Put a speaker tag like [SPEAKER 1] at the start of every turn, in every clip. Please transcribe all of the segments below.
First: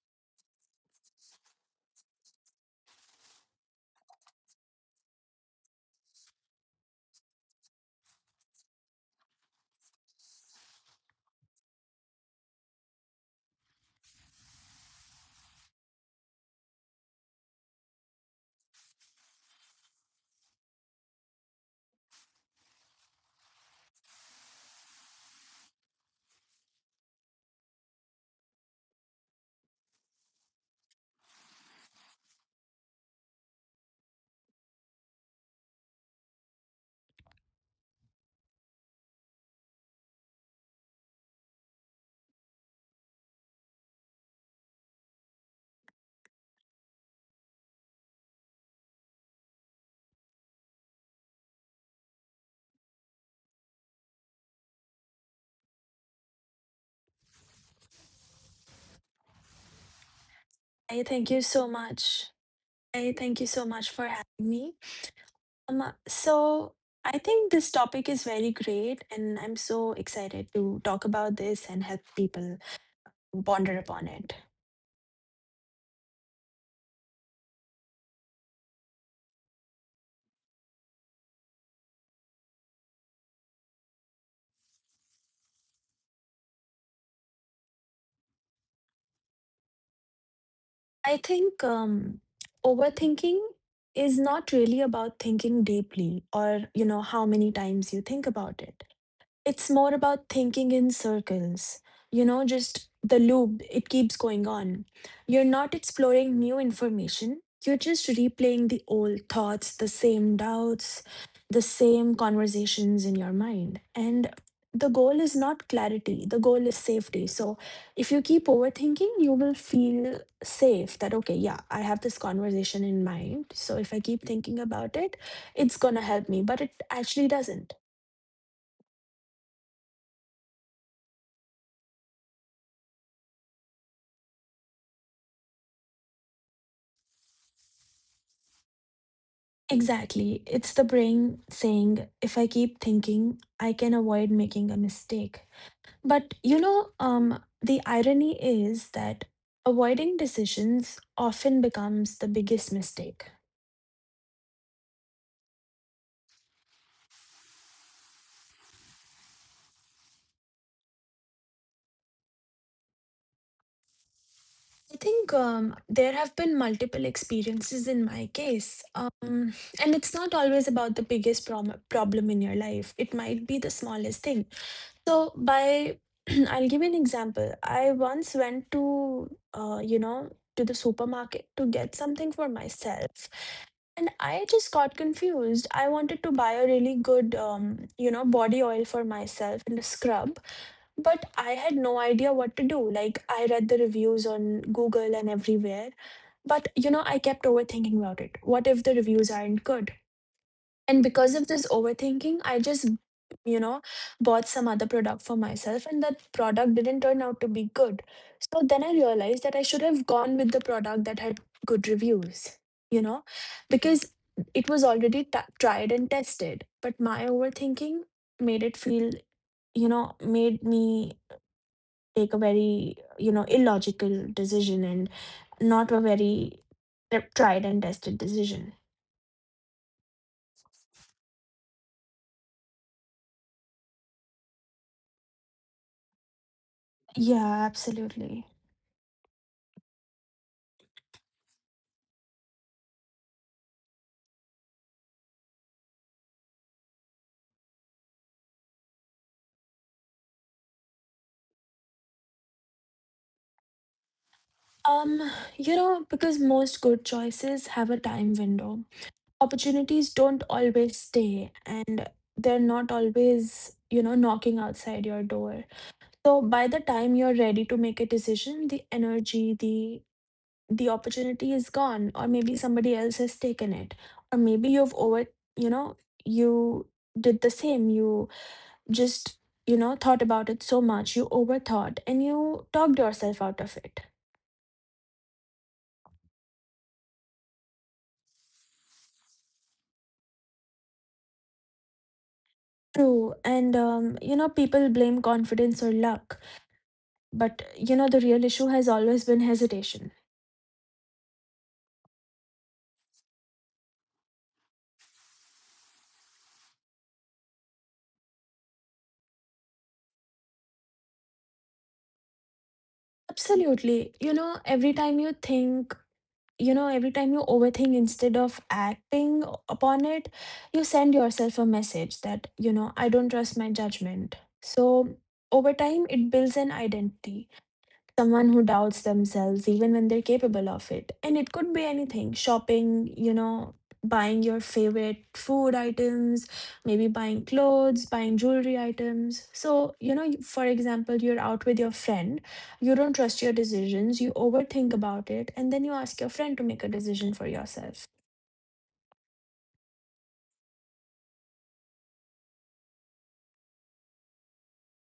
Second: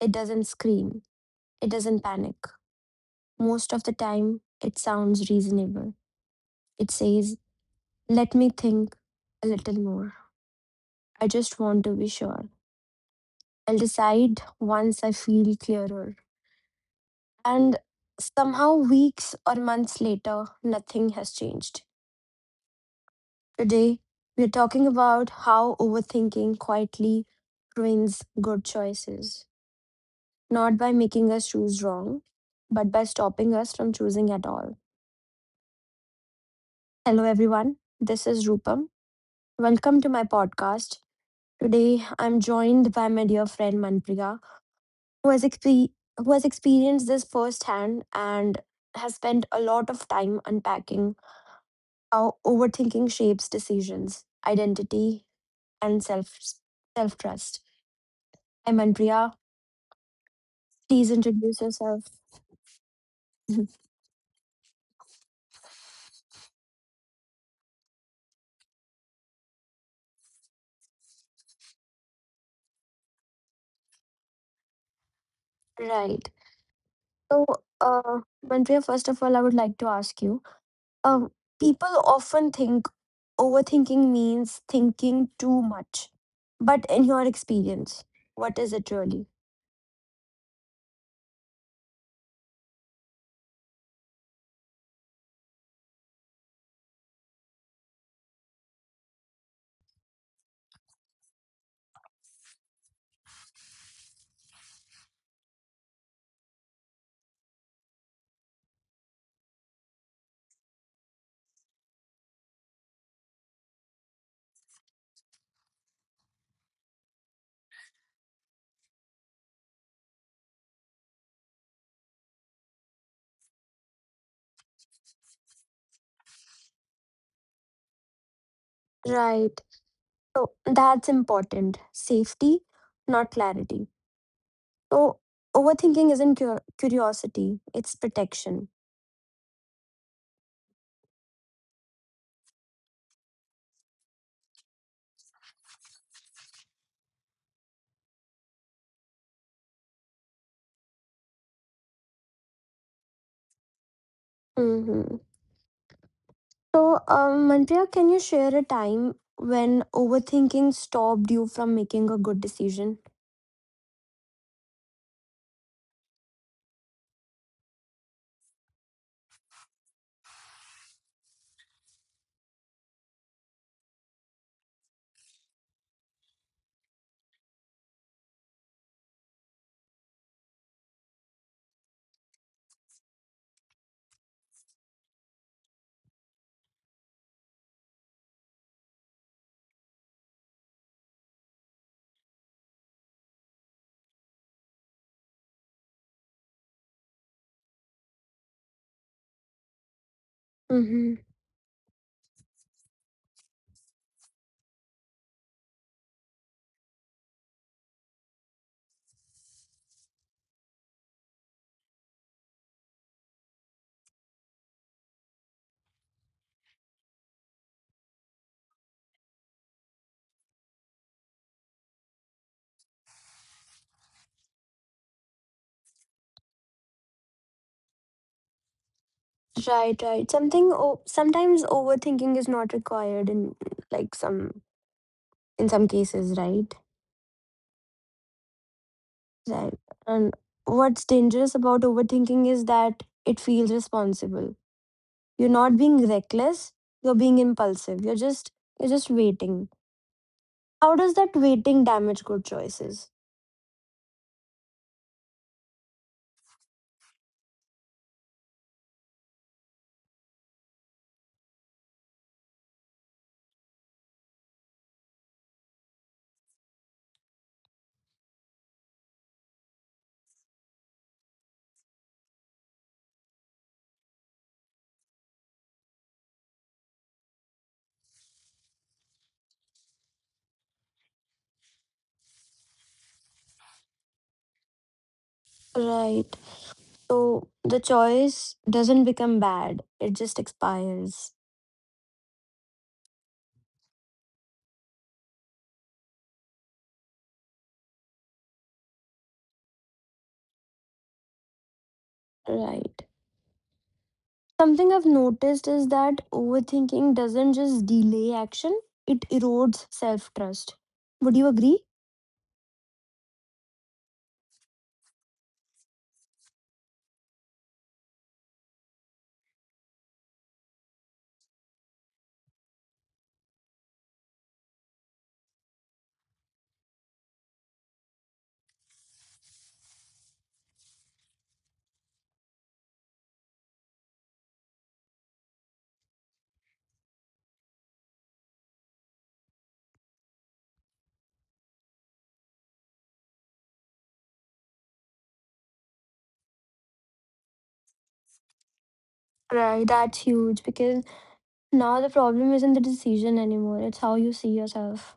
[SPEAKER 1] It doesn't scream. It doesn't panic. Most of the time, it sounds reasonable. It says, let me think a little more. I just want to be sure. I'll decide once I feel clearer. And somehow, weeks or months later, nothing has changed. Today, we're talking about how overthinking quietly ruins good choices, not by making us choose wrong, but by stopping us from choosing at all. Hello, everyone. This is Rupam. Welcome to my podcast. Today, I'm joined by my dear friend Manpriya, who has, expe- who has experienced this firsthand and has spent a lot of time unpacking how overthinking shapes decisions, identity, and self trust. Hi, Manpriya.
[SPEAKER 2] Hey,
[SPEAKER 1] Please
[SPEAKER 2] thank you
[SPEAKER 1] introduce
[SPEAKER 2] so
[SPEAKER 1] yourself.
[SPEAKER 2] much. Hey, thank you so much for having me. So I think this topic is very great, and I'm so excited to talk about this and help people ponder upon it.
[SPEAKER 1] Right. So, uh, Manpriya, first of all, I would like to ask you, um, people often think overthinking means thinking too much. But in your experience, what is it really?
[SPEAKER 2] I think overthinking is not really about thinking deeply or, how many times you think about it. It's more about thinking in circles, just the loop, it keeps going on. You're not exploring new information, you're just replaying the old thoughts, the same doubts, the same conversations in your mind. And the goal is not clarity, the goal is safety. So if you keep overthinking, you will feel safe that, okay, yeah, I have this conversation in mind. So if I keep thinking about it, it's going to help me, but it actually doesn't.
[SPEAKER 1] Right. So that's important. Safety, not clarity. So overthinking isn't curiosity, it's protection.
[SPEAKER 2] Exactly. It's the brain saying, if I keep thinking, I can avoid making a mistake. But the irony is that avoiding decisions often becomes the biggest mistake.
[SPEAKER 1] Mm-hmm. So, Manpriya, can you share a time when overthinking stopped you from making a good decision?
[SPEAKER 2] I think there have been multiple experiences in my case. And it's not always about the biggest problem in your life, it might be the smallest thing. So by I'll give you an example. I once went uh, you know, to the supermarket to get something for myself. And I just got confused. I wanted to buy a really good body oil for myself and a scrub, but I had no idea what to do. Like I read the reviews on Google and everywhere, but I kept overthinking about it. What if the reviews aren't good? And
[SPEAKER 1] Mm-hmm.
[SPEAKER 2] because of this overthinking, I just, you know, bought some other product for myself, and that product didn't turn out to be good. So then I realized that I should have gone with the product that had good reviews, you know, because it was already tried and tested. But my overthinking made it feel, made me take a very illogical decision and not a very tried and tested decision.
[SPEAKER 1] Right, right. Something sometimes overthinking is not required in like some in some cases, right?
[SPEAKER 2] Yeah, absolutely.
[SPEAKER 1] Right. And what's dangerous about overthinking is that it feels responsible. You're not being reckless, you're being impulsive. You're just waiting. How does that waiting damage good choices?
[SPEAKER 2] Um, because most good choices have a time window. Opportunities don't always stay, and they're not always, knocking outside your door. So by the time you're ready to make a decision, the energy, the opportunity is gone, or maybe somebody else has taken it. Or maybe you know, you did the same. You just, thought about it so much, you overthought and you talked yourself out of it.
[SPEAKER 1] Right. So the choice doesn't become bad, it just expires.
[SPEAKER 2] True, and people blame confidence or luck, but the real issue has always been hesitation.
[SPEAKER 1] Right. Something I've noticed is that overthinking doesn't just delay action, it erodes self trust. Would you agree?
[SPEAKER 2] Absolutely. Every time you overthink instead of acting upon it, you send yourself a message that, I don't trust my judgment. So over time, it builds an identity. Someone who doubts themselves even when they're capable of it. And it could be anything, shopping, buying your favorite food items, maybe buying clothes, buying jewelry items. So, for example, you're out with your friend, you don't trust your decisions, you overthink about it, and then you ask your friend to make a decision for yourself.
[SPEAKER 1] Right, that's huge because now the problem isn't the decision anymore, it's how you see yourself.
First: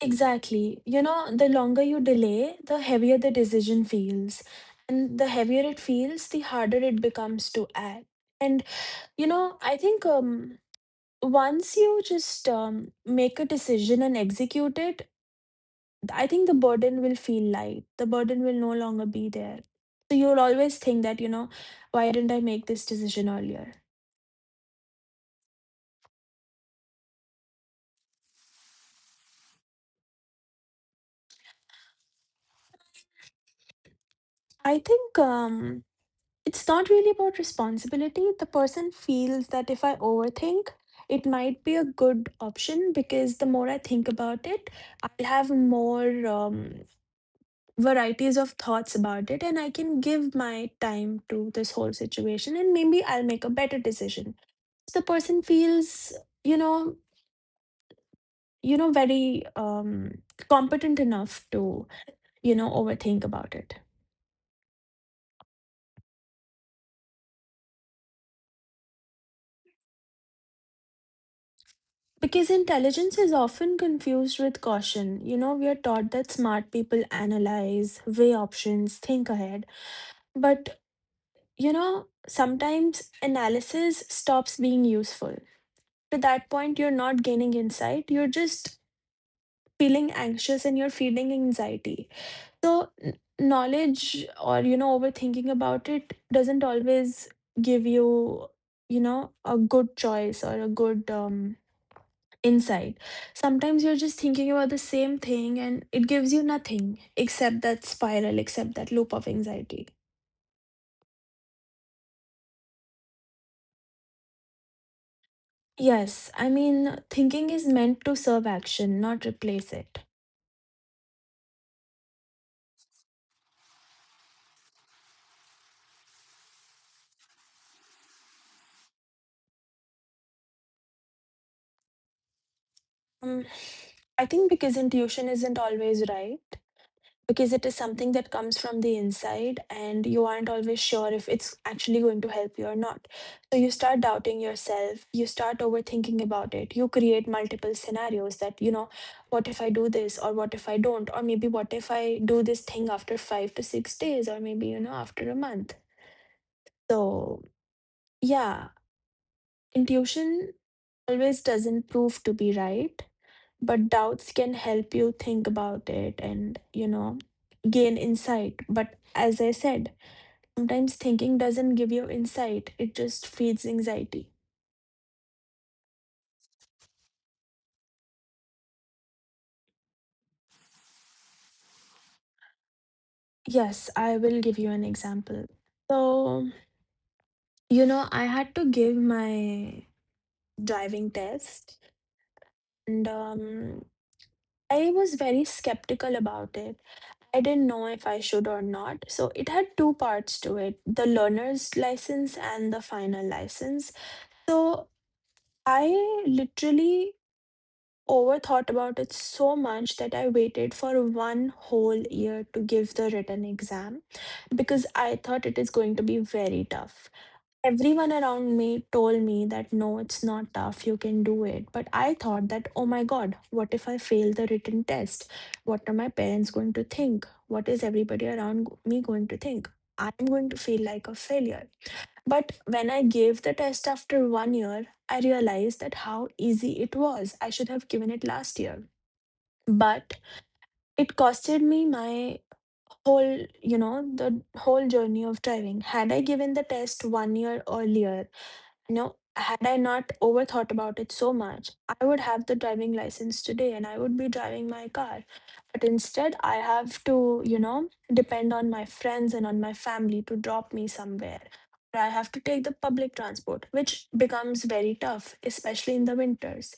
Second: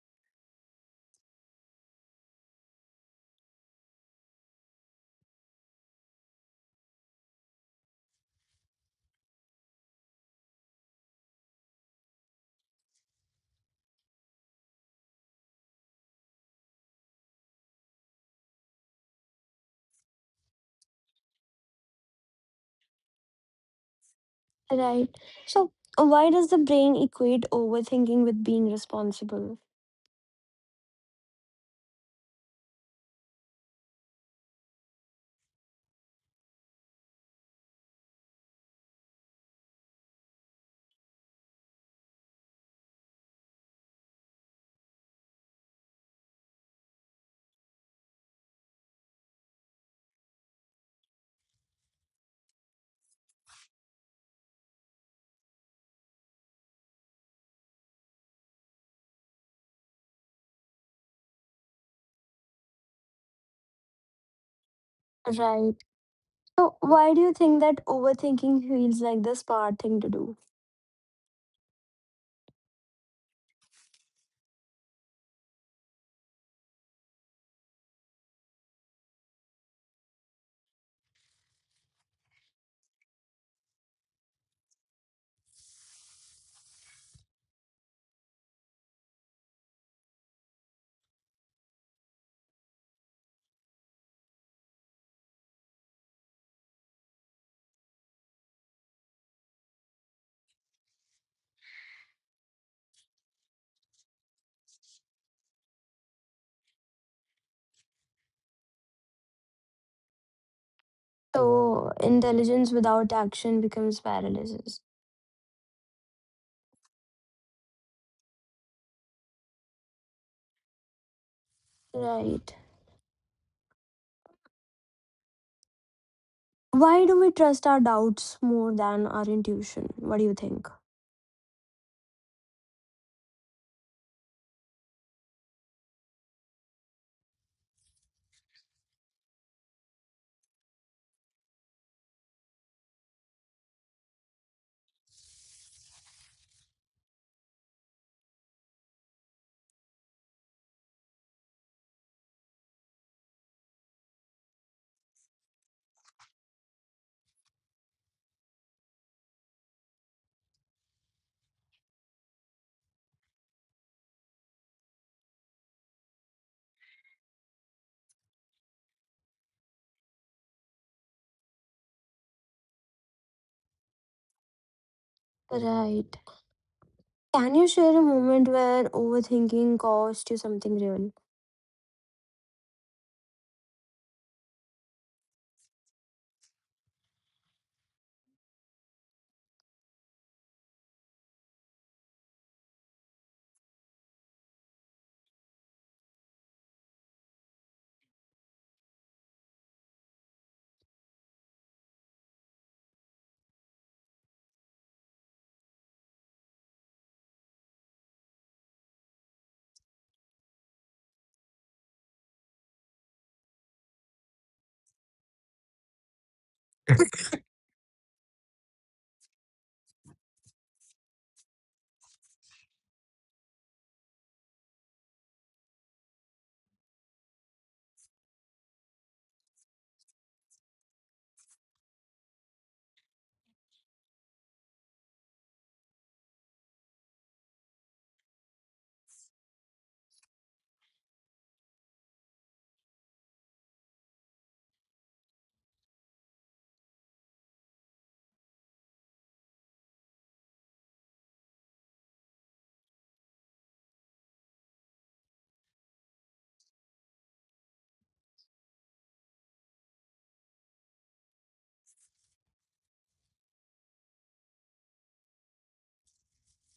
[SPEAKER 2] Exactly. The longer you delay, the heavier the decision feels. And the heavier it feels, the harder it becomes to act. And. I think once you just make a decision and execute it, I think the burden will feel light. The burden will no longer be there. So you'll always think that, why didn't I make this decision earlier?
[SPEAKER 1] Right. So, why does the brain equate overthinking with being responsible?
[SPEAKER 2] I think it's not really about responsibility. The person feels that if I overthink, it might be a good option because the more I think about it, I'll have more varieties of thoughts about it, and I can give my time to this whole situation and maybe I'll make a better decision. So the person feels, you know, very competent enough to, overthink about it.
[SPEAKER 1] Right. So, why do you think that overthinking feels like the smart thing to do?
[SPEAKER 2] Because intelligence is often confused with caution. We are taught that smart people analyze, weigh options, think ahead. But sometimes analysis stops being useful. To that point, you're not gaining insight, you're just feeling anxious and you're feeling anxiety. So, knowledge or, overthinking about it doesn't always give you, a good choice or a good insight. Sometimes you're just thinking about the same thing and it gives you nothing except that spiral, except that loop of anxiety.
[SPEAKER 1] So, intelligence without action becomes paralysis.
[SPEAKER 2] Yes, I mean, thinking is meant to serve action, not replace it.
[SPEAKER 1] Right. Why do we trust our doubts more than our intuition? What do you think?
[SPEAKER 2] Um, I think because intuition isn't always right. Because it is something that comes from the inside, and you aren't always sure if it's actually going to help you or not. So you start doubting yourself, you start overthinking about it. You create multiple scenarios that, what if I do this or what if I don't? Or maybe what if I do this thing after 5 to 6 days or maybe, after a month. So, yeah, intuition always doesn't prove to be right, but doubts can help you think about it and gain insight. But as I said, sometimes thinking doesn't give you insight, it just feeds anxiety.
[SPEAKER 1] Right. Can you share a moment where overthinking cost you something real?
[SPEAKER 2] Yes, I will give you an example. So, I had to give my driving test, and I was very skeptical about it. I didn't know if I should or not. So it had two parts to it: the learner's license and the final license. So I literally overthought about it so much that I waited for one whole year to give the written exam because I thought it is going to be very tough. Everyone around me told me that no, it's not tough, you can do it. But I thought that, oh my God, what if I fail the written test? What are my parents going to think? What is everybody around me going to think? I'm going to feel like a failure. But when I gave the test after one year, I realized that how easy it was. I should have given it last year. But it costed me my whole, you know, the whole journey of driving. Had I given the test one year earlier, had I not overthought about it so much, I would have the driving license today and I would be driving my car. But instead, I have to, depend on my friends and on my family to drop me somewhere. Or I have to take the public transport, which becomes very tough, especially in the winters.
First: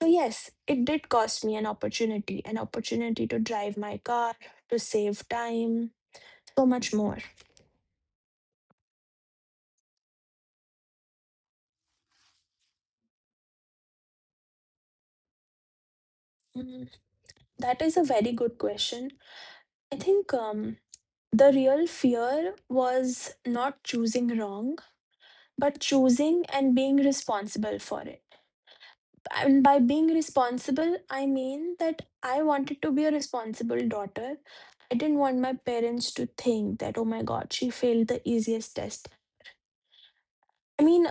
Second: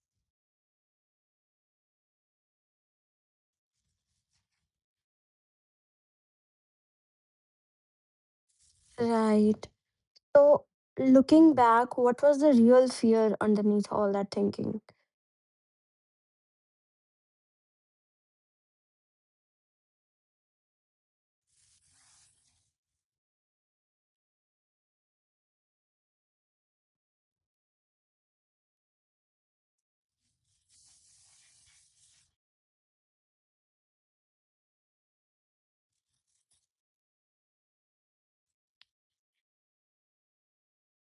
[SPEAKER 2] So, yes, it did cost me an opportunity to drive my car, to save time, so much more.
[SPEAKER 1] Right. So, looking back, what was the real fear underneath all that thinking?
[SPEAKER 2] Mm, that is a very good question. I think the real fear was not choosing wrong, but choosing and being responsible for it. And by being responsible, I mean that I wanted to be a responsible daughter. I didn't want my parents to think that, oh my God, she failed the easiest test. I mean,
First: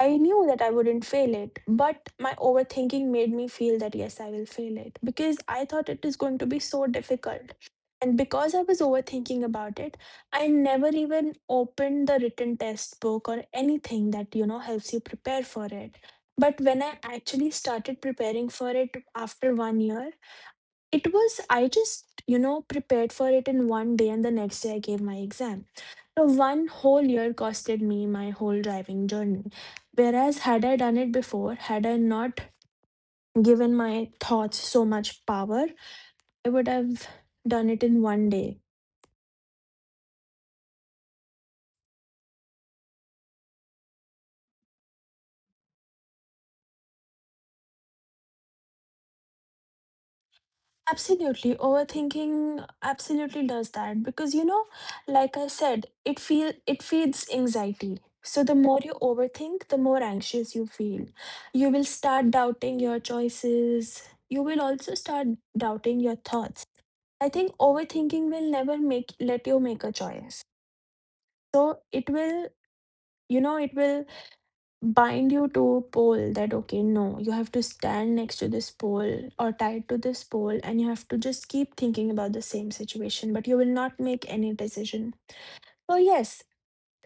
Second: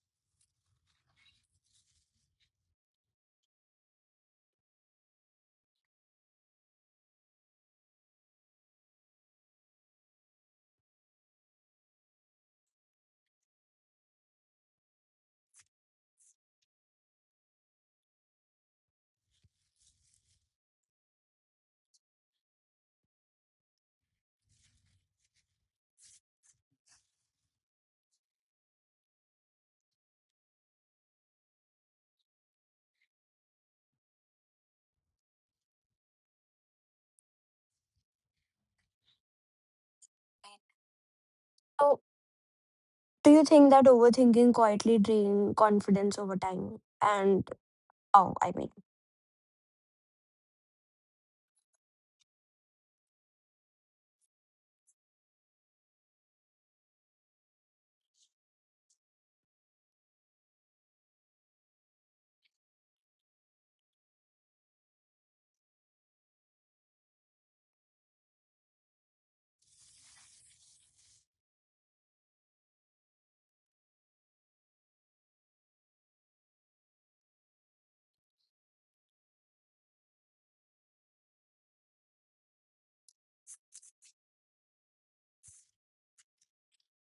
[SPEAKER 2] I knew that I wouldn't fail it, but my overthinking made me feel that yes, I will fail it because I thought it is going to be so difficult. And because I was overthinking about it, I never even opened the written test book or anything that, helps you prepare for it. But when I actually started preparing for it after one year, it was, I just, prepared for it in one day and the next day I gave my exam. So one whole year costed me my whole driving journey. Whereas had I done it before, had I not given my thoughts so much power, I would have done it in one day.
[SPEAKER 1] So, do you think that overthinking quietly drained confidence over time? And how, I mean?
[SPEAKER 2] Absolutely. Overthinking absolutely does that because like I said, it feeds anxiety. So the more you overthink, the more anxious you feel. You will start doubting your choices. You will also start doubting your thoughts. I think overthinking will never make let you make a choice. So it will, it will bind you to a pole that, okay, no, you have to stand next to this pole or tied to this pole, and you have to just keep thinking about the same situation, but you will not make any decision. So yes,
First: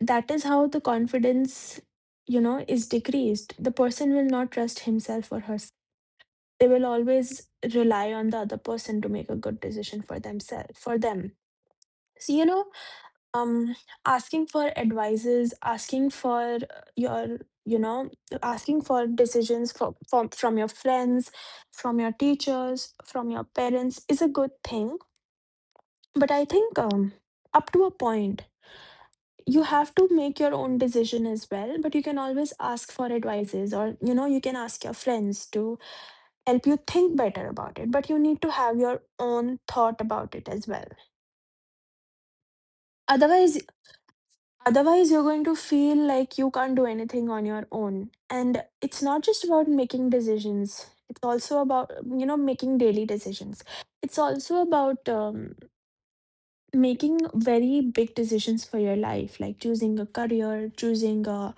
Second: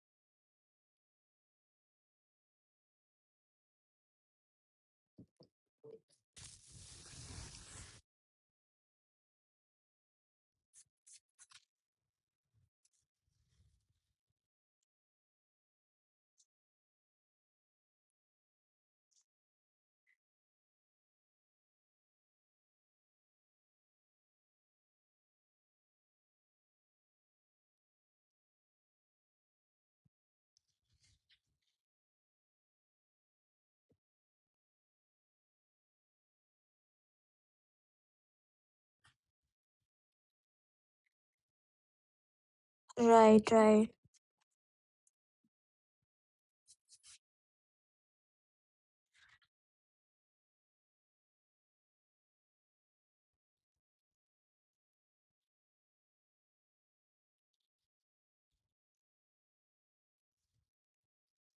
[SPEAKER 2] that is how the confidence, is decreased. The person will not trust himself or herself. They will always rely on the other person to make a good decision for themselves, for them. So um asking for advices, asking for your, you know asking for decisions from your friends, from your teachers, from your parents is a good thing. But I think up to a point you have to make your own decision as well. But you can always ask for advices, or you can ask your friends to help you think better about it, but you need to have your own thought about it as well.
[SPEAKER 1] Right,
[SPEAKER 2] otherwise
[SPEAKER 1] right.
[SPEAKER 2] Otherwise, you're going to feel like you can't do anything on your own. And it's not just about making decisions, it's also about, making daily decisions. It's also about making very big decisions for your life, like choosing a career, choosing a,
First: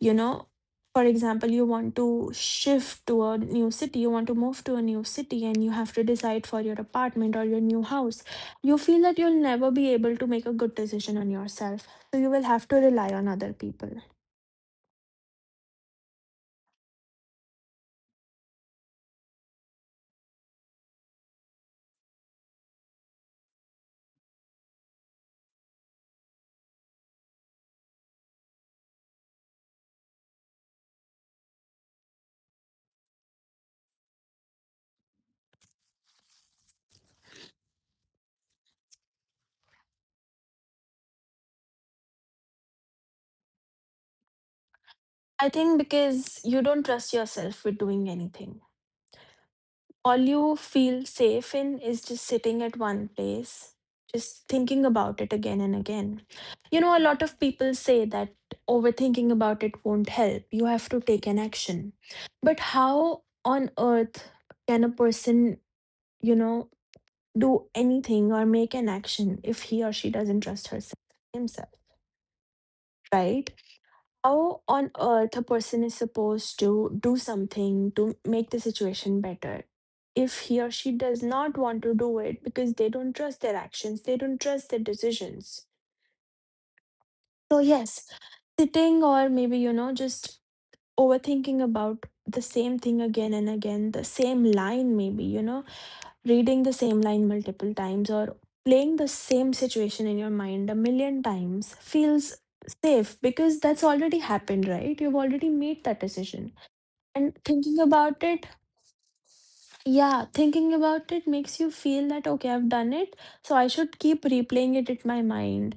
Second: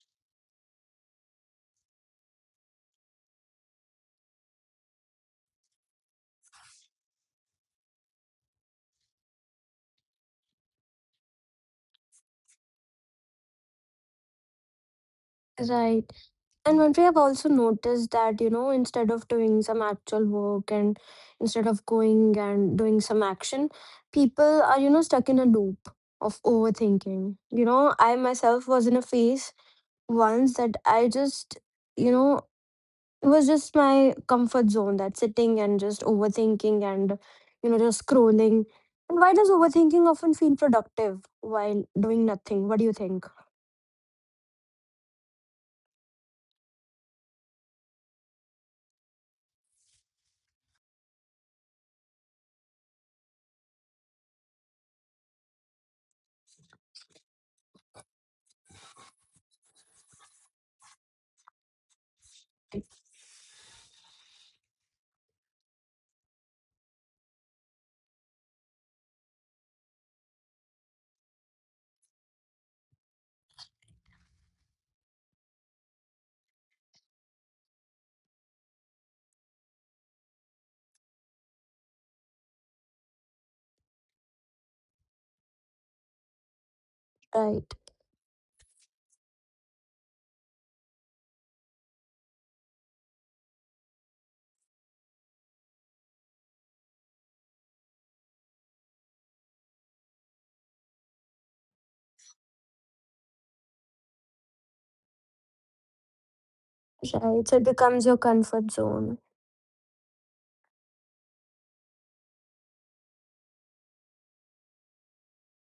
[SPEAKER 2] you know for example, you want to shift to a new city, you want to move to a new city, and you have to decide for your apartment or your new house. You feel that you'll never be able to make a good decision on yourself, so you will have to rely on other people.
[SPEAKER 1] Right. And one thing I've also noticed that, you know, instead of doing some actual work and instead of going and doing some action, people are, you know, stuck in a loop of overthinking. You know, I myself was in a phase once that I just, you know, it was just my comfort zone that sitting and just overthinking and, you know, just scrolling. And why does overthinking often feel productive while doing nothing? What do you think?
[SPEAKER 2] I think because you don't trust yourself with doing anything. All you feel safe in is just sitting at one place, just thinking about it again and again. You know, a lot of people say that overthinking about it won't help. You have to take an action. But how on earth can a person, you know, do anything or make an action if he or she doesn't trust herself, himself, right? How on earth a person is supposed to do something to make the situation better if he or she does not want to do it, because they don't trust their actions, they don't trust their decisions. So
[SPEAKER 1] Right,
[SPEAKER 2] yes, sitting, or maybe, just overthinking about the same thing again and again, the same line, maybe, reading the same line multiple times, or playing the same situation in your mind a million times feels safe because that's already happened, right? You've already made that decision. And
[SPEAKER 1] right. So it
[SPEAKER 2] thinking
[SPEAKER 1] becomes your
[SPEAKER 2] about it,
[SPEAKER 1] comfort zone.
[SPEAKER 2] yeah, thinking about it makes you feel that, okay, I've done it. So I should keep replaying it in my mind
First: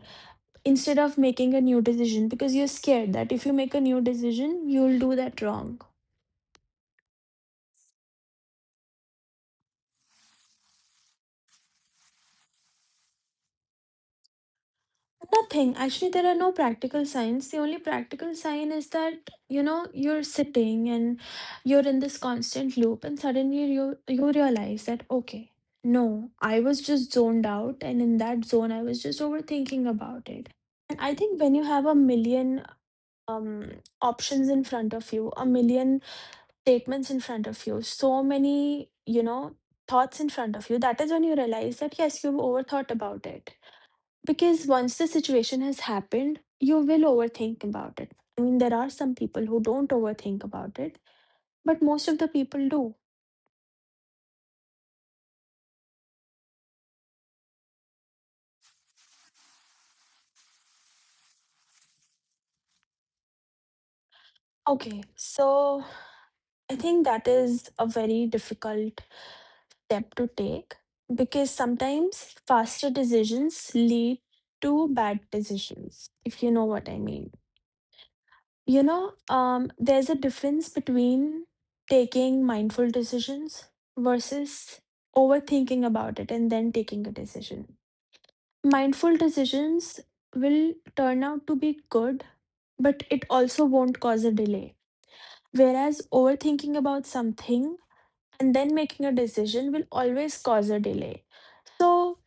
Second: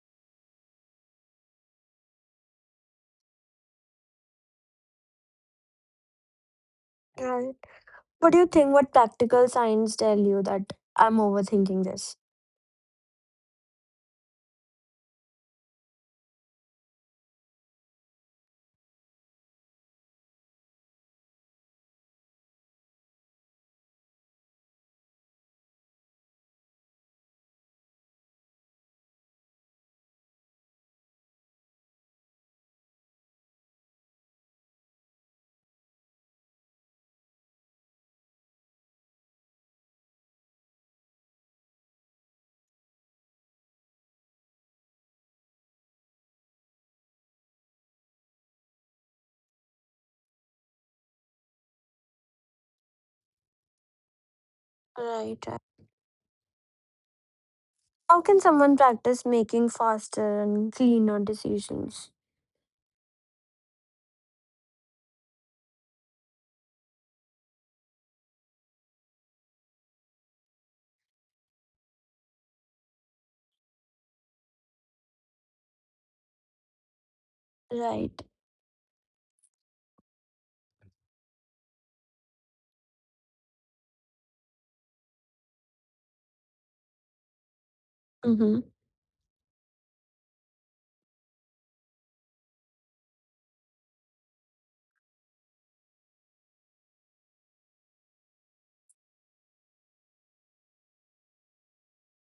[SPEAKER 2] instead of making a new decision, because you're scared that if you make a new decision, you'll do that wrong.
[SPEAKER 1] Right. What do you think? What practical signs tell you that I'm overthinking this?
[SPEAKER 2] Nothing. Actually, there are no practical signs. The only practical sign is that, you're sitting and you're in this constant loop, and suddenly you realize that, okay, no, I was just zoned out, and in that zone I was just overthinking about it. And I think when you have a million um options in front of you, a million statements in front of you, so many, you know, thoughts in front of you, that is when you realize that yes, you've overthought about it. Because once the situation has happened, you will overthink about it. I mean, there are some people who don't overthink about it, but most of the people do.
[SPEAKER 1] Right, right. How can someone practice making faster and cleaner decisions?
[SPEAKER 2] Okay, so I think that is a very difficult step to take, because sometimes faster decisions lead to bad decisions, if you know what I mean.
[SPEAKER 1] Right.
[SPEAKER 2] You know, there's a difference between taking mindful decisions versus overthinking about it and then taking a decision.
[SPEAKER 1] Mm-hmm.
[SPEAKER 2] Mindful decisions will turn out to be good, but it also won't cause a delay. Whereas overthinking about something and then making a decision will always cause a delay. So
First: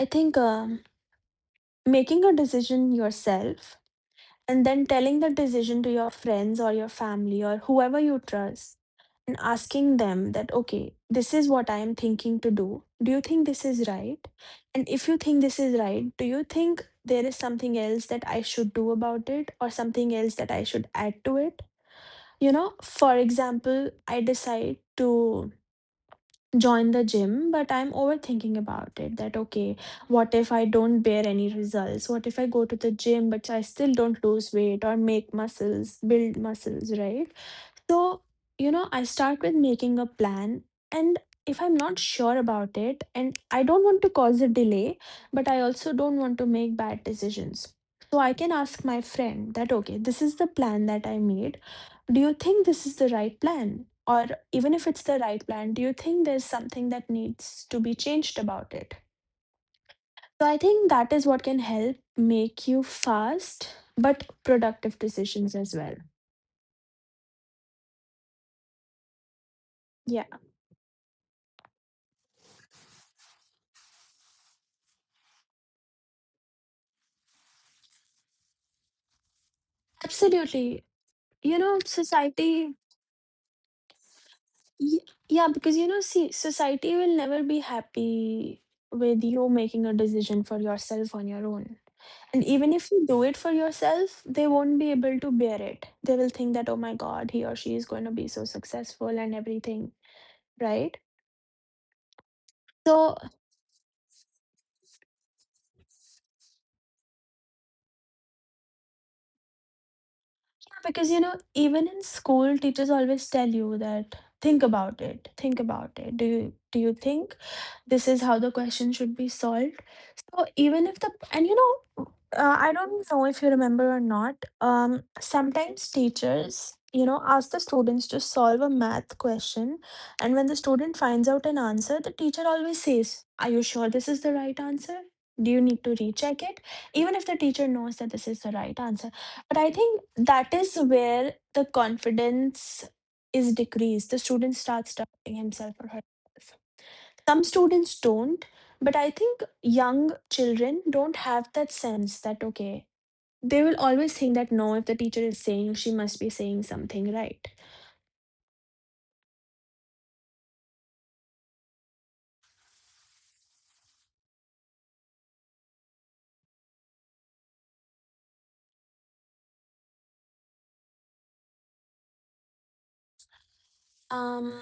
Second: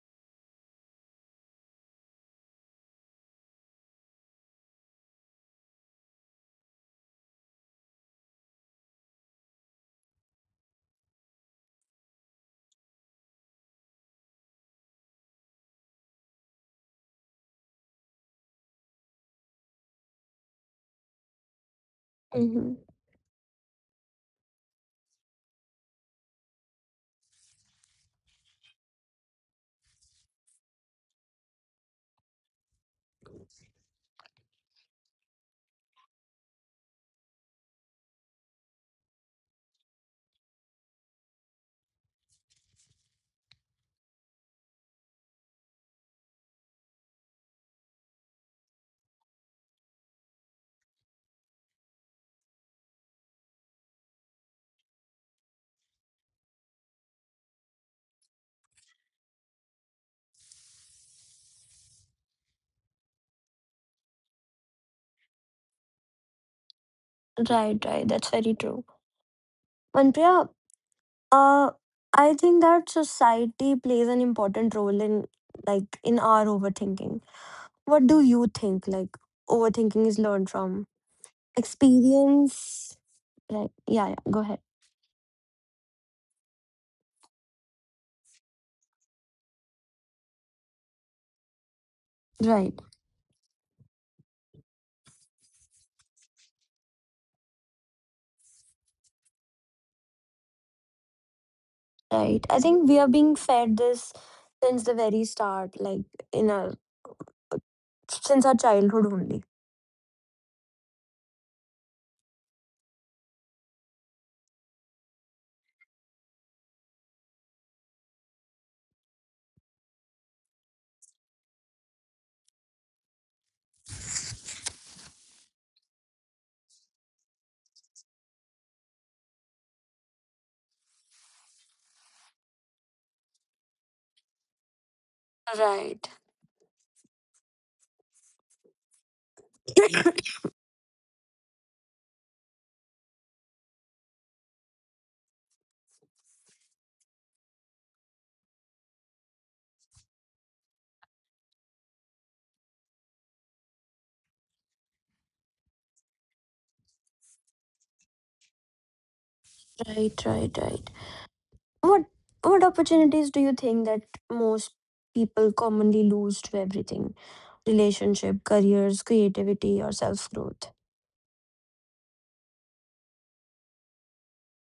[SPEAKER 2] I think making a decision yourself and then telling the decision to your friends or your family or whoever you trust, and asking them that, okay, this is what I am thinking to do, do you think this is right? And if you think this is right, do you think there is something else that I should do about it or something else that I should add to it? You know,
[SPEAKER 1] Mm-hmm.
[SPEAKER 2] for example, I decide to join the gym, but I'm overthinking about it, that okay, what if I don't bear any results? What if I go to the gym but I still don't lose weight or make muscles, build muscles, right? So, I start with making a plan. And if I'm not sure about it, and I don't want to cause a delay, but I also don't want to make bad decisions. So I can ask my friend that, okay, this is the plan that I made. Do you think this is the right plan? Or even if it's the right plan, do you think there's something that needs to be changed about it? So I think that is what can help make you fast but productive decisions as well.
[SPEAKER 1] Right, right. That's very true.
[SPEAKER 2] Yeah.
[SPEAKER 1] Manpriya, uh, I think that society plays an important role in, our overthinking. What do you think, like overthinking is learned
[SPEAKER 2] Absolutely.
[SPEAKER 1] from?
[SPEAKER 2] You know, society,
[SPEAKER 1] Experience? Right. Yeah, yeah. Go ahead.
[SPEAKER 2] y- yeah, because you know, see, society will never be happy with you making a decision for yourself on your own. And even
[SPEAKER 1] Right.
[SPEAKER 2] if you do it for yourself, they won't be able to bear it. They will think that, oh my god, he or she is going to be so successful and everything, right?
[SPEAKER 1] Right. I think we are
[SPEAKER 2] So
[SPEAKER 1] being fed this since the very start, like in our since our childhood only.
[SPEAKER 2] because, you know, even in school, teachers always tell you that think about it, think about it. Do you think this is how the question should be solved? So even if the, and you know, I don't know if you remember or not. Sometimes teachers, you know, ask the students to solve a math question, and when the student finds out an answer, the teacher always says, "Are you sure this is the right answer? Do you need to
[SPEAKER 1] Right.
[SPEAKER 2] recheck it?" Even if the teacher knows that this is the right answer, but I think that is where the confidence is decreased. The student starts doubting himself or herself. Some students don't, but I think young children don't have that sense that, okay, they will always think that no, if the teacher is saying, she must be saying something right.
[SPEAKER 1] Right, right, right. What what opportunities do you think that most people commonly lose to everything? Relationship, careers, creativity, or self growth.
[SPEAKER 2] Um,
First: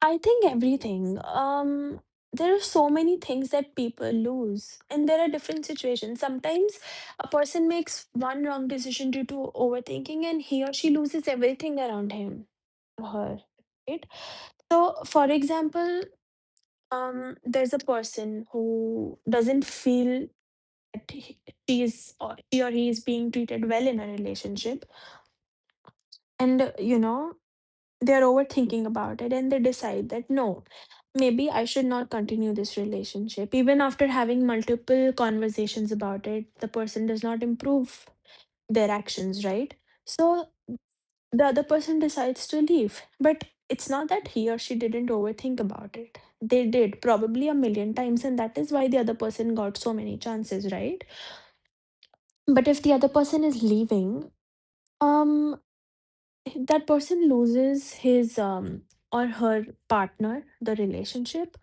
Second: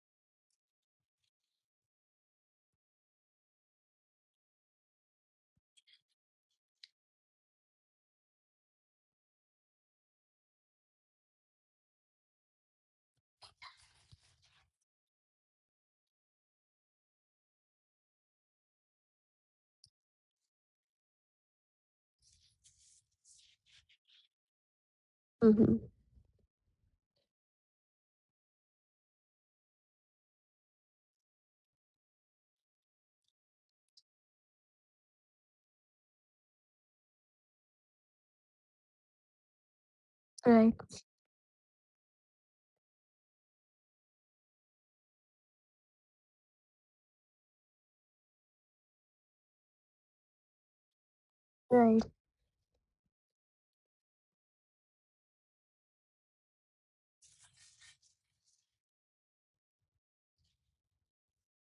[SPEAKER 2] I think everything. There are so many things that people lose, and there are different situations. Sometimes a person makes one wrong decision due to overthinking, and he or she loses everything around him or her. Right? So, for example, there's a person who doesn't feel that she is, or she or he is being treated well in a relationship,
[SPEAKER 1] Mm-hmm.
[SPEAKER 2] and you know, they're overthinking about it and they decide that no, maybe I should not continue this relationship. Even after having multiple conversations about it, the person does not improve their actions, right? So
[SPEAKER 1] Right,
[SPEAKER 2] the other person decides to leave. But it's not that he or she didn't overthink about it. They did, probably a million times, and that is why the other person got so many chances, right?
[SPEAKER 1] right,
[SPEAKER 2] But if the other person is leaving, um that person loses his or her partner, the relationship,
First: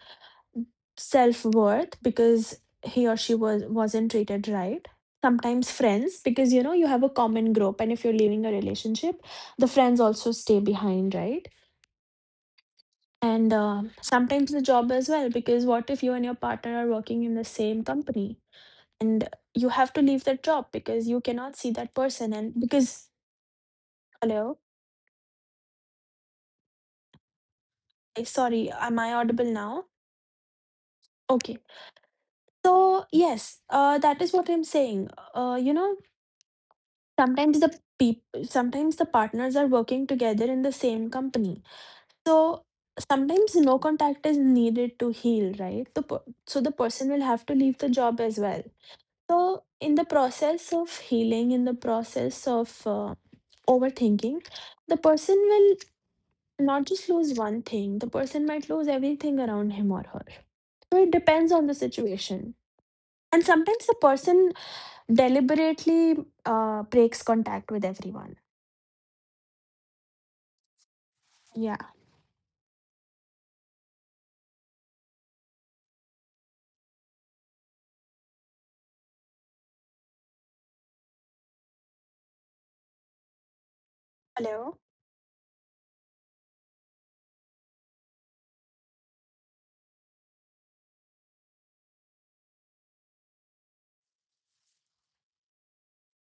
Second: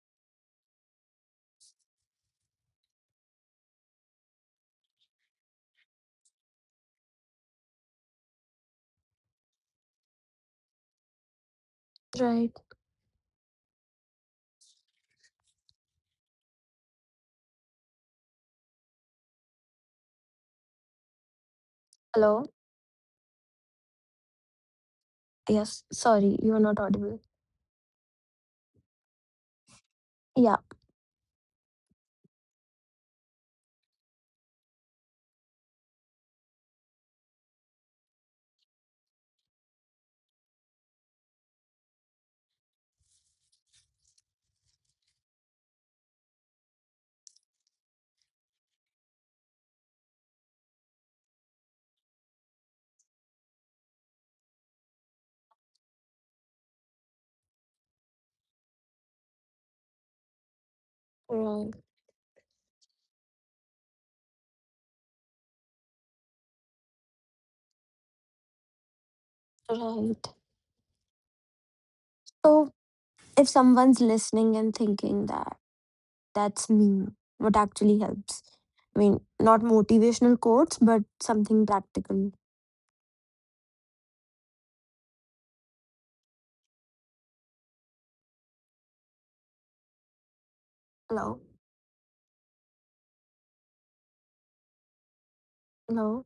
[SPEAKER 2] self-worth, because he or she wasn't treated right, sometimes friends, because you know, you have a common group, and if you're leaving a relationship, the friends also stay behind, right?
[SPEAKER 1] right.
[SPEAKER 2] And sometimes the job as well, because what if you and your partner are working in the same company, and you have to leave that job because you cannot see that person,
[SPEAKER 1] Hello.
[SPEAKER 2] and because hello.
[SPEAKER 1] Yes. Sorry, you are not audible.
[SPEAKER 2] Sorry, am I audible now?
[SPEAKER 1] Yeah.
[SPEAKER 2] Okay. So yes, that is what I'm saying. You know, sometimes the people, sometimes the partners are working together in the same company. So sometimes no contact is needed to heal, right? So the person will have to leave the job as well. So in the process of healing, in the process of overthinking, the person will not just lose one thing. The person might lose everything around him or her. So it depends on
[SPEAKER 1] Right.
[SPEAKER 2] the situation. And sometimes the person deliberately breaks contact with everyone.
[SPEAKER 1] Right.
[SPEAKER 2] Yeah.
[SPEAKER 1] So if someone's listening and thinking that, that's me. What actually helps? I mean, not motivational quotes, but something practical.
[SPEAKER 2] Hello.
[SPEAKER 1] Hello? Hello?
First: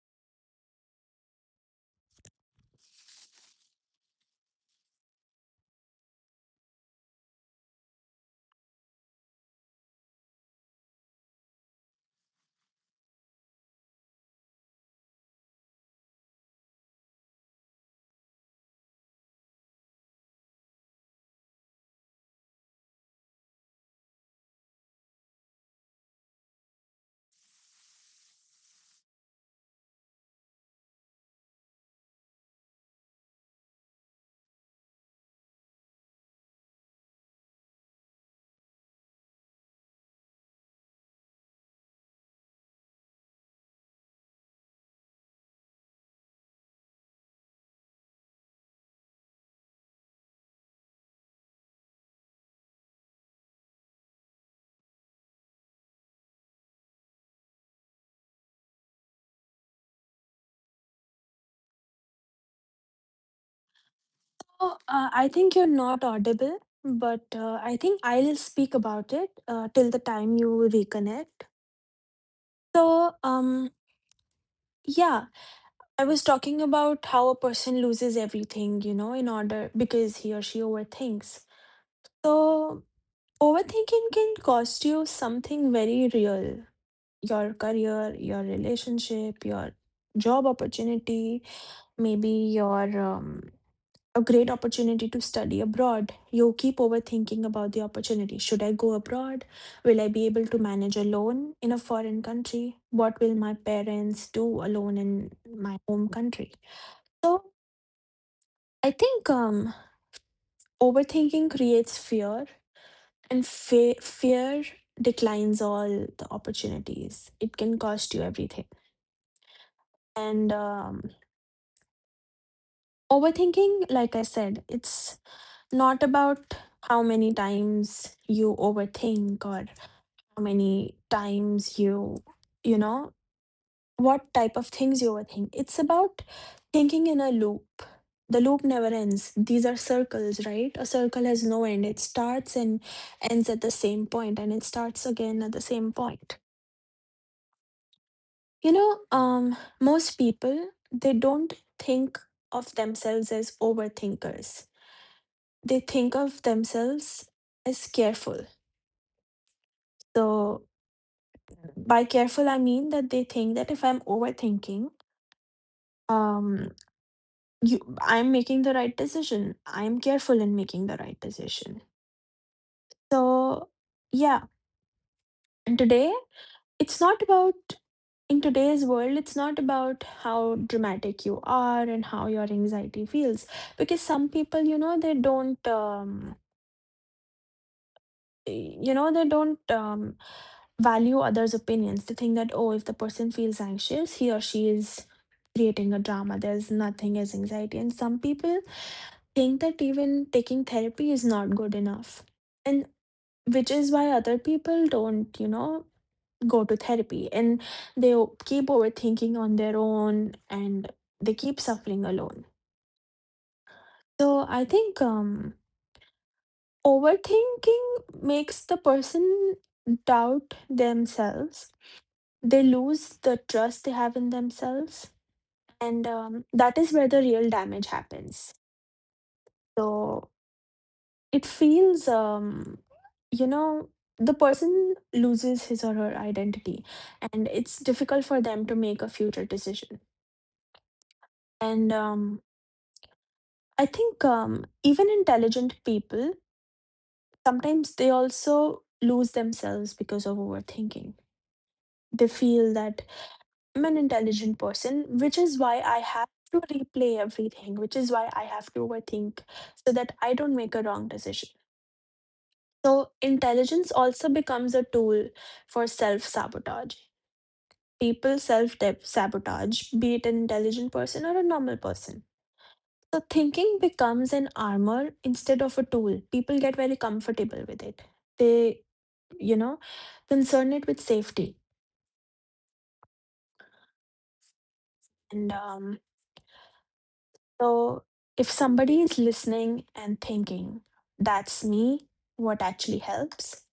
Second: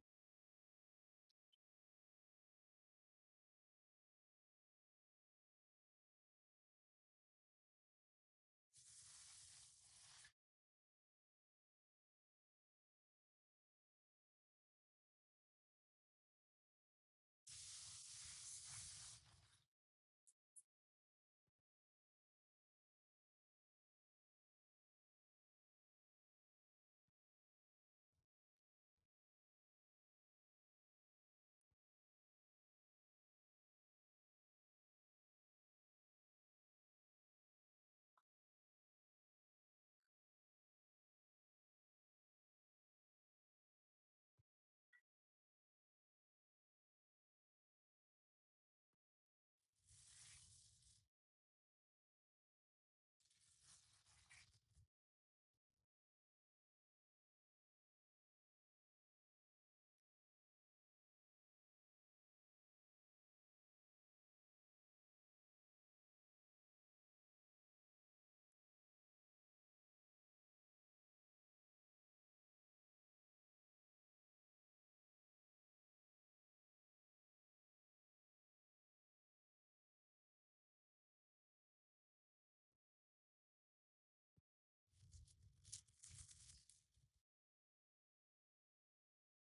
[SPEAKER 2] Oh, I think you're not audible, but I think I'll speak about it till the time you reconnect. So, yeah, I was talking about how a person loses everything, you know, in order, because he or she overthinks. So, overthinking can cost you something very real: your career, your relationship, your job opportunity, maybe your a great opportunity to study abroad. You keep overthinking about the opportunity. Should I go abroad? Will I be able to manage alone in a foreign country? What will my parents do alone in my home country? So I think overthinking creates fear. And fear declines all the opportunities. It can cost you everything. And overthinking, like I said, it's not about how many times you overthink, or how many times you, you know, what type of things you overthink. It's about thinking in a loop. The loop never ends. These are circles, right? A circle has no end. It starts and ends at the same point, and it starts again at the same point. You know, most people, they don't think of themselves as overthinkers. They think of themselves as careful. So by careful, I mean that they think that if I'm overthinking, um, you, I'm making the right decision. I'm careful in making the right decision. So yeah, and today it's not about, in today's world, it's not about how dramatic you are and how your anxiety feels. Because some people, you know, they don't, you know, they don't value others' opinions. They think that, oh, if the person feels anxious, he or she is creating a drama. There's nothing as anxiety. And some people think that even taking therapy is not good enough. And which is why other people don't, you know, go to therapy, and they keep overthinking on their own, and they keep suffering alone. So I think overthinking makes the person doubt themselves. They lose the trust they have in themselves. And that is where the real damage happens. So it feels, you know, the person loses his or her identity, and it's difficult for them to make a future decision. And I think even intelligent people, sometimes they also lose themselves because of overthinking. They feel that I'm an intelligent person, which is why I have to replay everything, which is why I have to overthink so that I don't make a wrong decision. So intelligence also becomes a tool for self sabotage. People self sabotage, be it an intelligent person or a normal person. So thinking becomes an armor instead of a tool. People get very comfortable with it. They, you know, concern it with safety. And so if somebody is listening and thinking, that's me, what actually helps.